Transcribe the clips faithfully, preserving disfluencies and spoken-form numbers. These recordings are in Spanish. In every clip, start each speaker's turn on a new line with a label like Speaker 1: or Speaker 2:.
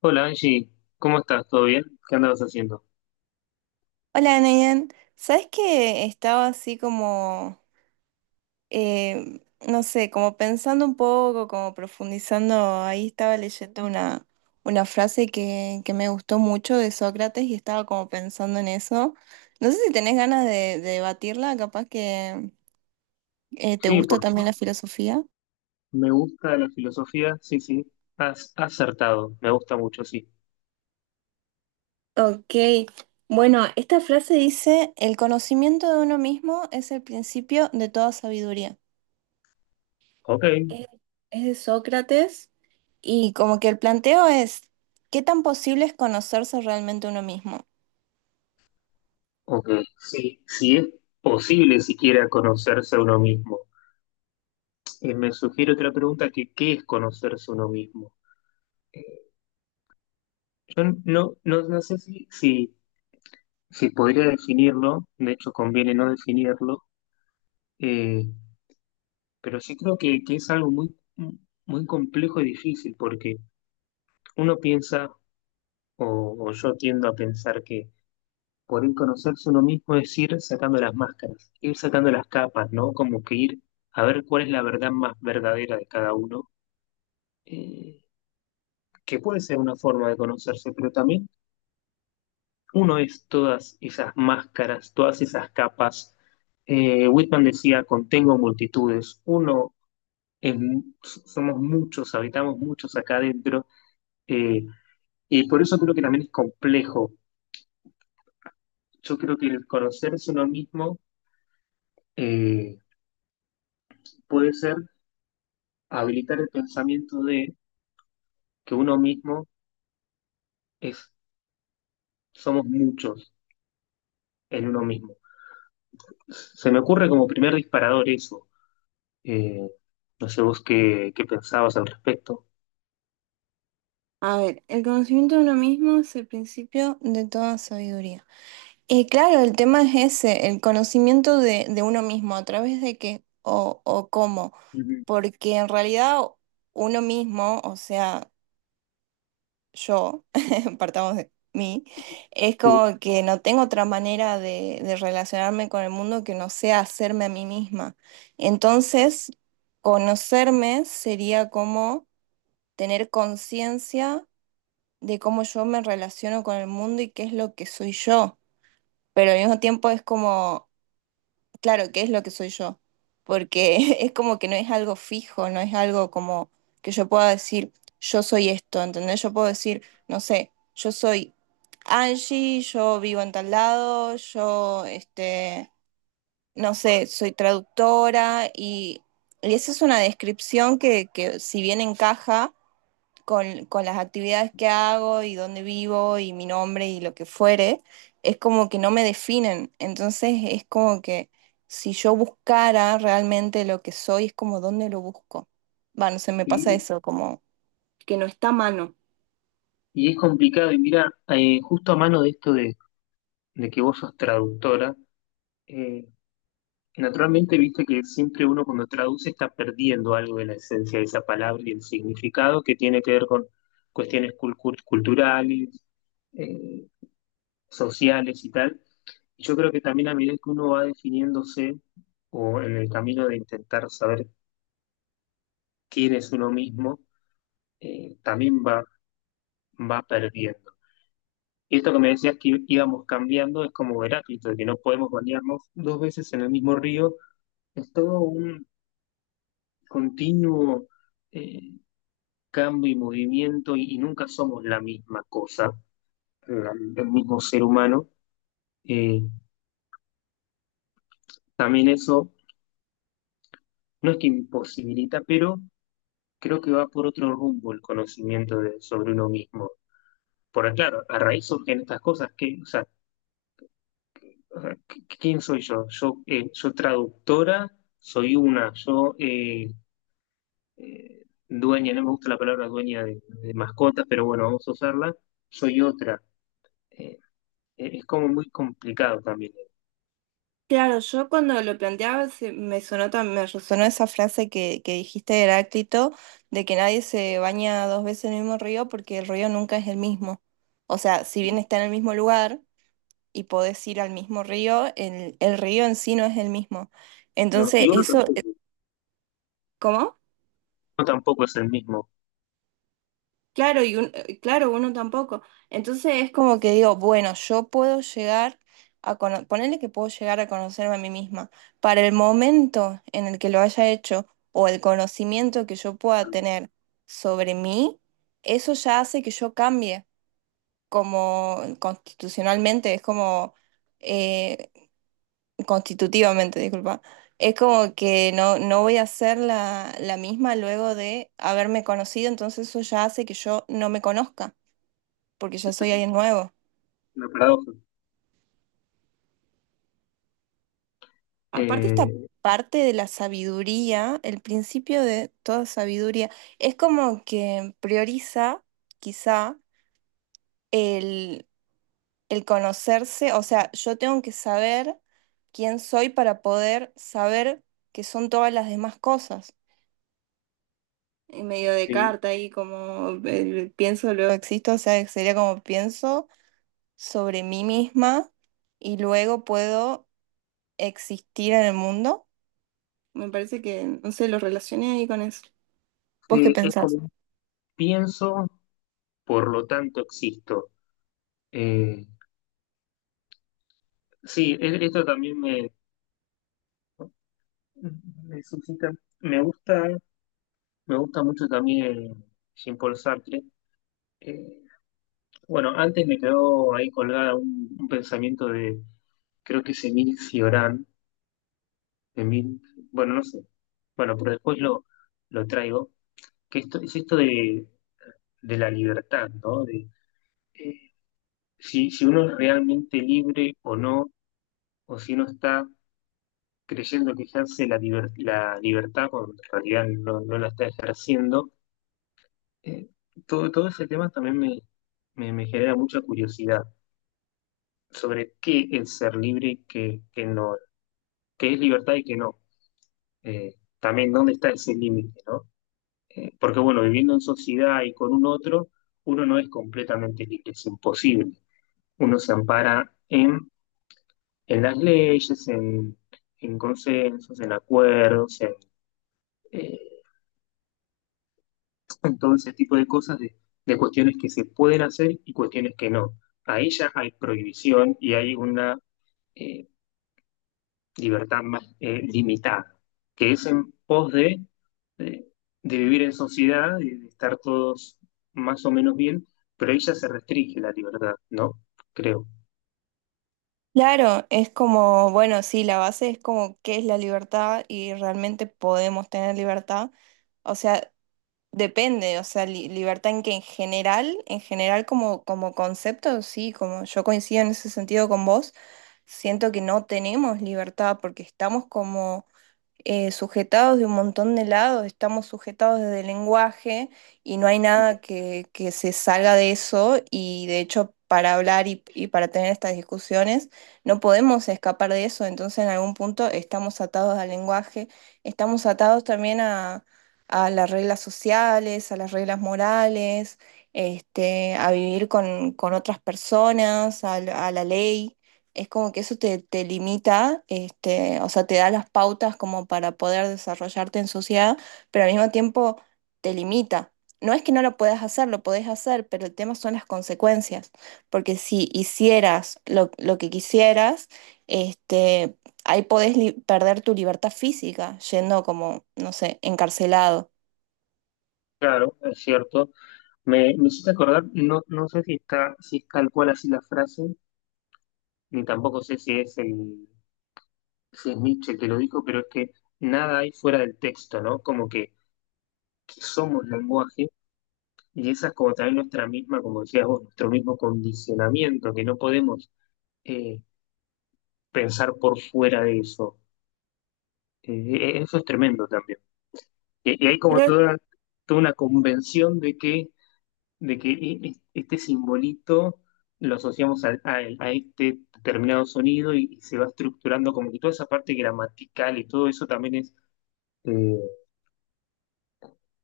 Speaker 1: Hola Angie, ¿cómo estás? ¿Todo bien? ¿Qué andabas haciendo?
Speaker 2: Hola, Nayan. ¿Sabes que estaba así como, eh, no sé, como pensando un poco, como profundizando? Ahí estaba leyendo una, una frase que, que me gustó mucho de Sócrates y estaba como pensando en eso. No sé si tenés ganas de, de debatirla, capaz que eh, te
Speaker 1: Sí,
Speaker 2: gusta
Speaker 1: por
Speaker 2: también la
Speaker 1: supuesto.
Speaker 2: filosofía.
Speaker 1: Me gusta la filosofía, sí, sí. Has acertado, me gusta mucho, sí.
Speaker 2: Ok, bueno, esta frase dice, el conocimiento de uno mismo es el principio de toda sabiduría.
Speaker 1: Ok,
Speaker 2: Es, es de Sócrates y como que el planteo es, ¿qué tan posible es conocerse realmente uno mismo?
Speaker 1: ok. Sí, sí es posible siquiera conocerse a uno mismo. Eh, me sugiere otra pregunta, que ¿qué es conocerse a uno mismo? Eh, Yo no, no, No sé si, si, si podría definirlo, de hecho conviene no definirlo. eh, pero sí creo que, que es algo muy, muy complejo y difícil, porque uno piensa, O, o yo tiendo a pensar que por ir conocerse uno mismo es ir sacando las máscaras, ir sacando las capas, ¿no? Como que ir a ver cuál es la verdad más verdadera de cada uno, eh, que puede ser una forma de conocerse, pero también uno es todas esas máscaras, todas esas capas. Eh, Whitman decía, contengo multitudes, uno es mu- somos muchos, habitamos muchos acá adentro, eh, y por eso creo que también es complejo. Yo creo que el conocerse uno mismo eh, puede ser habilitar el pensamiento de que uno mismo es, somos muchos en uno mismo. Se me ocurre como primer disparador eso. Eh, no sé vos qué, qué pensabas al respecto.
Speaker 2: A ver, el conocimiento de uno mismo es el principio de toda sabiduría. Y claro, el tema es ese, el conocimiento de, de uno mismo, a través de qué o, o cómo,
Speaker 1: Ujú.
Speaker 2: porque en realidad uno mismo, o sea... yo, partamos de mí, es
Speaker 1: Sí.
Speaker 2: como que no tengo otra manera de, de relacionarme con el mundo que no sea hacerme a mí misma. Entonces, conocerme sería como tener conciencia de cómo yo me relaciono con el mundo y qué es lo que soy yo. Pero al mismo tiempo es como claro, ¿qué es lo que soy yo? Porque es como que no es algo fijo, no es algo como que yo pueda decir, yo soy esto, ¿entendés? Yo puedo decir, no sé, yo soy Angie, yo vivo en tal lado, yo, este, no sé, soy traductora y, y esa es una descripción que, que si bien encaja, con, con las actividades que hago y dónde vivo y mi nombre y lo que fuere, es como que no me definen. Entonces es como que si yo buscara realmente lo que soy, es como dónde lo busco. Bueno, se me pasa
Speaker 1: Y,
Speaker 2: eso, como que no está a mano.
Speaker 1: y es complicado, y mira, eh, justo a mano de esto de, de que vos sos traductora. eh, Naturalmente, viste que siempre uno cuando traduce está perdiendo algo de la esencia de esa palabra y el significado que tiene que ver con cuestiones cul- cul- culturales, eh, sociales y tal. Y yo creo que también a medida que uno va definiéndose o en el camino de intentar saber quién es uno mismo, eh, también va, va perdiendo. Y esto que me decías que íbamos cambiando es como Heráclito, de que no podemos bañarnos dos veces en el mismo río. Es todo un continuo eh, cambio y movimiento y, y nunca somos la misma cosa, la- el mismo ser humano. Eh, También eso no es que imposibilita, pero creo que va por otro rumbo el conocimiento de, sobre uno mismo. Porque claro, a raíz surgen estas cosas que, o sea, ¿quién soy yo? Yo, eh, yo traductora, soy una, yo eh, eh, dueña, no me gusta la palabra dueña de, de mascotas, pero bueno, vamos a usarla, soy otra. Eh, eh, es como muy complicado también
Speaker 2: Claro, yo cuando lo planteaba se- me sonó, tam- me resonó esa frase que, que dijiste de Heráclito, de que nadie se baña dos veces en el mismo río porque el río nunca es el mismo. O sea, si bien
Speaker 1: eh,
Speaker 2: está en el mismo lugar, y podés ir al mismo río, el, el río en sí no es el mismo.
Speaker 1: No,
Speaker 2: Entonces,
Speaker 1: y uno
Speaker 2: eso,
Speaker 1: tampoco,
Speaker 2: eh,
Speaker 1: uno
Speaker 2: ¿cómo?
Speaker 1: tampoco es el mismo.
Speaker 2: Claro, y un- eh, claro, uno tampoco. Entonces es como que digo, bueno, yo puedo llegar a conocer, ponerle que puedo llegar a conocerme a mí misma. Para el momento en el que lo haya hecho o el conocimiento que yo pueda tener sobre mí, eso ya hace que yo cambie como constitucionalmente. Es como, eh, constitutivamente, disculpa. Es como que no, no voy a ser la, la misma luego de haberme conocido, entonces eso ya hace que yo no me conozca, porque ya soy alguien nuevo.
Speaker 1: Una paradoja.
Speaker 2: Aparte esta
Speaker 1: Eh,
Speaker 2: parte de la sabiduría, el principio de toda sabiduría, es como que prioriza quizá el, el conocerse, o sea, yo tengo que saber quién soy para poder saber qué son todas las demás cosas. En medio de
Speaker 1: eh,
Speaker 2: carta y como el pienso, luego existo, o sea, sería como pienso sobre mí misma y luego puedo existir en el mundo. Me parece que, no sé, lo relacioné ahí con eso. ¿Vos qué
Speaker 1: sí, es
Speaker 2: pensás?
Speaker 1: como pienso, por lo tanto existo. Eh, sí, e- esto también me, me suscita. Me gusta, Me gusta mucho también Jean-Paul Sartre. Eh, bueno, antes me quedó ahí colgada un, un pensamiento de, creo que es Emile Cioran, Emile- bueno, no sé. Bueno, pero después lo, lo traigo. Que esto, es esto de de la libertad, ¿no? De, eh, si, si uno es realmente libre o no, o si uno está creyendo que ejerce la, liber- la libertad cuando en realidad no, no la está ejerciendo. eh, todo, Todo ese tema también me, me, me genera mucha curiosidad sobre qué es ser libre y qué, qué no, qué es libertad y qué no. Eh, También dónde está ese límite, ¿no? Eh, porque bueno, viviendo en sociedad y con un otro, uno no es completamente libre, es imposible. Uno se ampara en en las leyes, en, en consensos, en acuerdos, en, eh, en todo ese tipo de cosas, de, de cuestiones que se pueden hacer y cuestiones que no. Ahí ya hay prohibición y hay una eh, libertad más eh, limitada, que es en pos de, de, de vivir en sociedad, y de estar todos más o menos bien, pero ahí ya se restringe la libertad, ¿no? Creo.
Speaker 2: Claro, es como, bueno, sí, la base es como qué es la libertad y realmente podemos tener libertad. O sea, depende, o sea, li- libertad en que en general, en general como, como concepto, sí, como yo coincido en ese sentido con vos, siento que no tenemos libertad porque estamos como eh, sujetados de un montón de lados, estamos sujetados desde el lenguaje y no hay
Speaker 1: Ujú.
Speaker 2: nada que, que se salga de eso y de hecho para hablar y, y para tener estas discusiones no podemos escapar de eso, entonces en algún punto estamos atados al lenguaje, estamos atados también a, a las reglas sociales, a las reglas morales, este, a vivir con, con otras personas, a la a la ley. Es como que eso te, te limita, este, o sea, te da las pautas como para poder desarrollarte en sociedad, pero al mismo tiempo te limita. No es que no lo puedas hacer, lo podés hacer, pero el tema son las consecuencias, porque si hicieras lo, lo que quisieras, este, ahí podés li- perder tu libertad física, yendo como, no sé, encarcelado.
Speaker 1: Claro, es cierto. Me, me hiciste acordar, no, no sé si está, si es tal cual así la frase, ni tampoco sé si es, el, si es Nietzsche el que lo dijo, pero es que nada hay fuera del texto, ¿no? Como que, que somos lenguaje y esa es como también nuestra misma, como decías vos, nuestro mismo condicionamiento, que no podemos eh, pensar por fuera de eso. Eh, e- e, eso es tremendo también. Y, y hay como
Speaker 2: Creo,
Speaker 1: toda, toda una convención de que de que e- e- este simbolito lo asociamos al- a, a este determinado sonido y, y se va estructurando como que toda esa parte gramatical y todo eso también es, eh,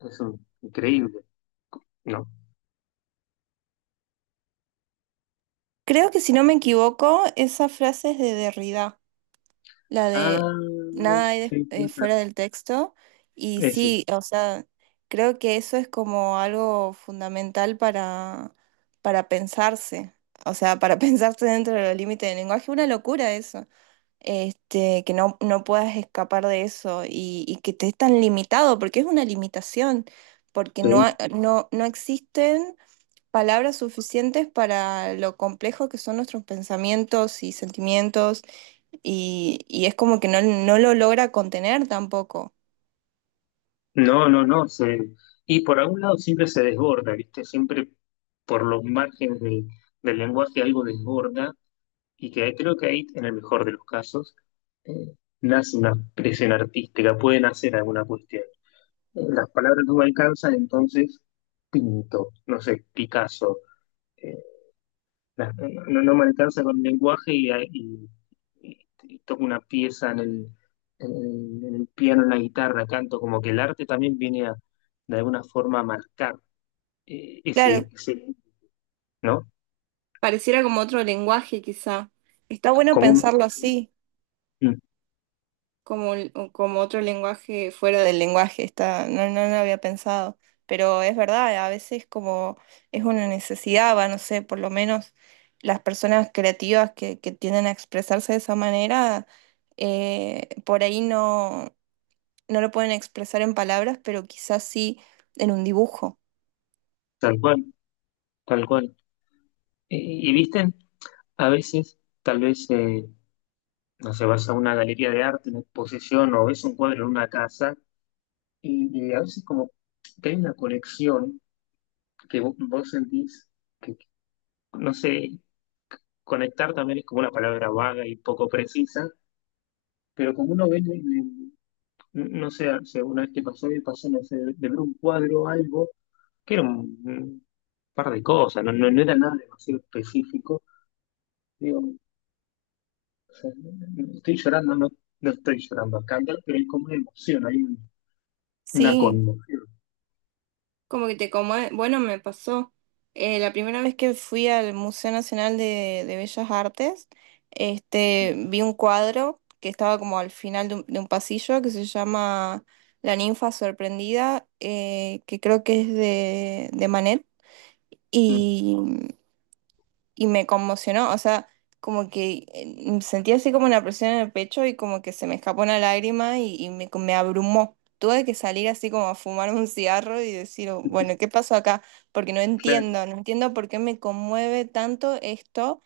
Speaker 1: es un- increíble, ¿no?
Speaker 2: Creo que si no me equivoco, esa frase es de Derrida. La
Speaker 1: Ah,
Speaker 2: de nada hay des-
Speaker 1: sí, sí,
Speaker 2: eh, fuera del texto. Y
Speaker 1: eso,
Speaker 2: sí, o sea, creo que eso es como algo fundamental para, para pensarse. O sea, para pensarse dentro de los límites del lenguaje. Una locura eso. Este, que no, no puedas escapar de eso y, y que te es tan limitado, porque es una limitación, porque no, ha-
Speaker 1: sí.
Speaker 2: no, no existen palabras suficientes para lo complejo que son nuestros pensamientos y sentimientos y, y es como que no, no lo logra contener tampoco.
Speaker 1: No, no, no, se- y por algún lado siempre se desborda, ¿viste? Siempre por los márgenes del, del lenguaje algo desborda y que creo que ahí, en el mejor de los casos, eh, nace una expresión artística, pueden hacer alguna cuestión. Las palabras no me alcanzan, entonces pinto, no sé, Picasso. Eh, la- no, no me alcanza con el lenguaje y, y- y- y toco una pieza en el, en el- en el piano, en la guitarra, canto, como que el arte también viene a, de alguna forma a marcar eh, ese,
Speaker 2: Claro,
Speaker 1: ese, ¿no?
Speaker 2: pareciera como otro lenguaje quizá. Está bueno
Speaker 1: Como un-
Speaker 2: pensarlo así,
Speaker 1: mm,
Speaker 2: como, el- como otro lenguaje fuera del lenguaje. Está, no, no lo había pensado, pero es verdad, a veces como es una necesidad, va, no sé, por lo menos las personas creativas que, que tienden a expresarse de esa manera, eh, por ahí no, no lo pueden expresar en palabras, pero quizás sí en un dibujo.
Speaker 1: tal cual, tal cual. Y, y visten, a veces, tal vez, eh, no sé, vas a una galería de arte, una exposición, o ves un cuadro en una casa. Y, y a veces como que hay una conexión que vo- vos sentís que, no sé, conectar también es como una palabra vaga y poco precisa, pero como uno ve, en el- no sé, o sea, una vez que pasó y pasó, no sé, de de ver un cuadro o algo, que era un, un par de cosas, no, no, no era nada demasiado específico, digo, o sea, no, no estoy llorando, no, no estoy llorando acá, pero hay como una emoción, hay un- una
Speaker 2: Sí.
Speaker 1: conmoción.
Speaker 2: Como que te conmue- bueno, me pasó. eh, la primera vez que fui al Museo Nacional de, de Bellas Artes, este, vi un cuadro que estaba como al final de un, de un pasillo que se llama La ninfa sorprendida, eh, que creo que es de, de Manet
Speaker 1: Mm.
Speaker 2: y me conmocionó, o sea, como que eh, sentí así como una presión en el pecho y como que se me escapó una lágrima y, y me, me abrumó. Tuve que salir así como a fumar un cigarro y decir, "Oh, bueno, ¿qué pasó acá? Porque no
Speaker 1: Claro,
Speaker 2: entiendo, no entiendo por qué me conmueve tanto esto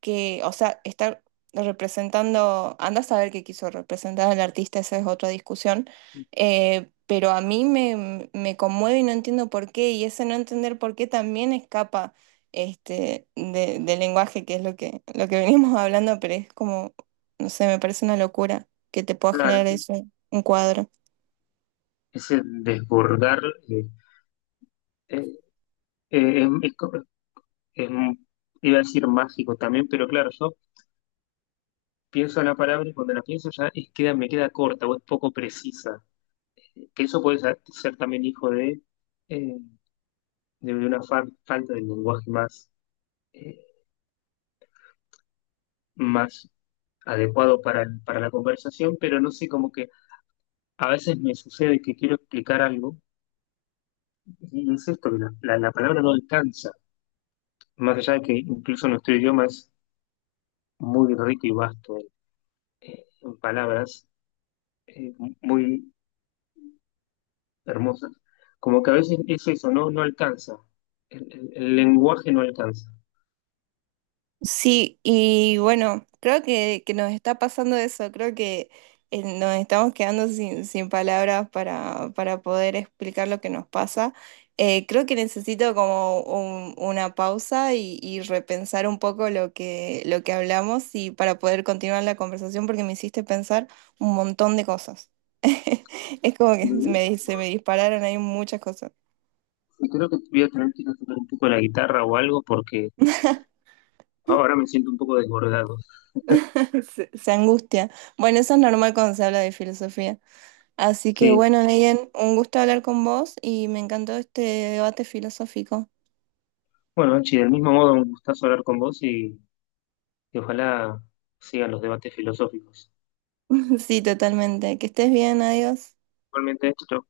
Speaker 2: que, o sea, está representando, anda a saber qué quiso representar al artista, esa es otra discusión, eh, pero a mí me, me conmueve y no entiendo por qué, y ese no entender por qué también escapa este, de- del lenguaje, que es lo que, lo que venimos hablando, pero es como, no sé, me parece una locura que te pueda generar
Speaker 1: claro.
Speaker 2: eso, un cuadro.
Speaker 1: Ese desbordar eh, eh, eh, em, es, co- es, iba a decir mágico también, pero claro, yo pienso en la palabra y cuando la pienso ya es queda, me queda corta o es poco precisa. Que eso puede ser, ser también hijo de, eh, de una fa- falta de lenguaje más, eh, más adecuado para, para la conversación, pero no sé, como que a veces me sucede que quiero explicar algo y es esto, que la, la la palabra no alcanza, más allá de que incluso nuestro idioma es muy rico y vasto en palabras eh, muy hermosas, como que a veces es eso, ¿no? No alcanza, el, el- el lenguaje no alcanza.
Speaker 2: Sí, y bueno, creo que, que nos está pasando eso, creo que eh, nos estamos quedando sin, sin palabras para, para poder explicar lo que nos pasa. Eh, creo que necesito como un- una pausa y, y repensar un poco lo que, lo que hablamos y para poder continuar la conversación porque me hiciste pensar un montón de cosas. Es como que
Speaker 1: Mm,
Speaker 2: me, di- se me dispararon ahí muchas cosas.
Speaker 1: Y creo que voy a tener que ir a tocar un poco la guitarra o algo porque ahora me siento un poco desbordado.
Speaker 2: Se, se angustia. Bueno, eso es normal cuando se habla de filosofía. Así que
Speaker 1: Sí,
Speaker 2: bueno, Neyen, un gusto hablar con vos y me encantó este debate filosófico.
Speaker 1: bueno, Anchi, del mismo modo, un gustazo hablar con vos y, y ojalá sigan los debates filosóficos.
Speaker 2: Sí, totalmente. Que estés bien, adiós.
Speaker 1: Igualmente, chau.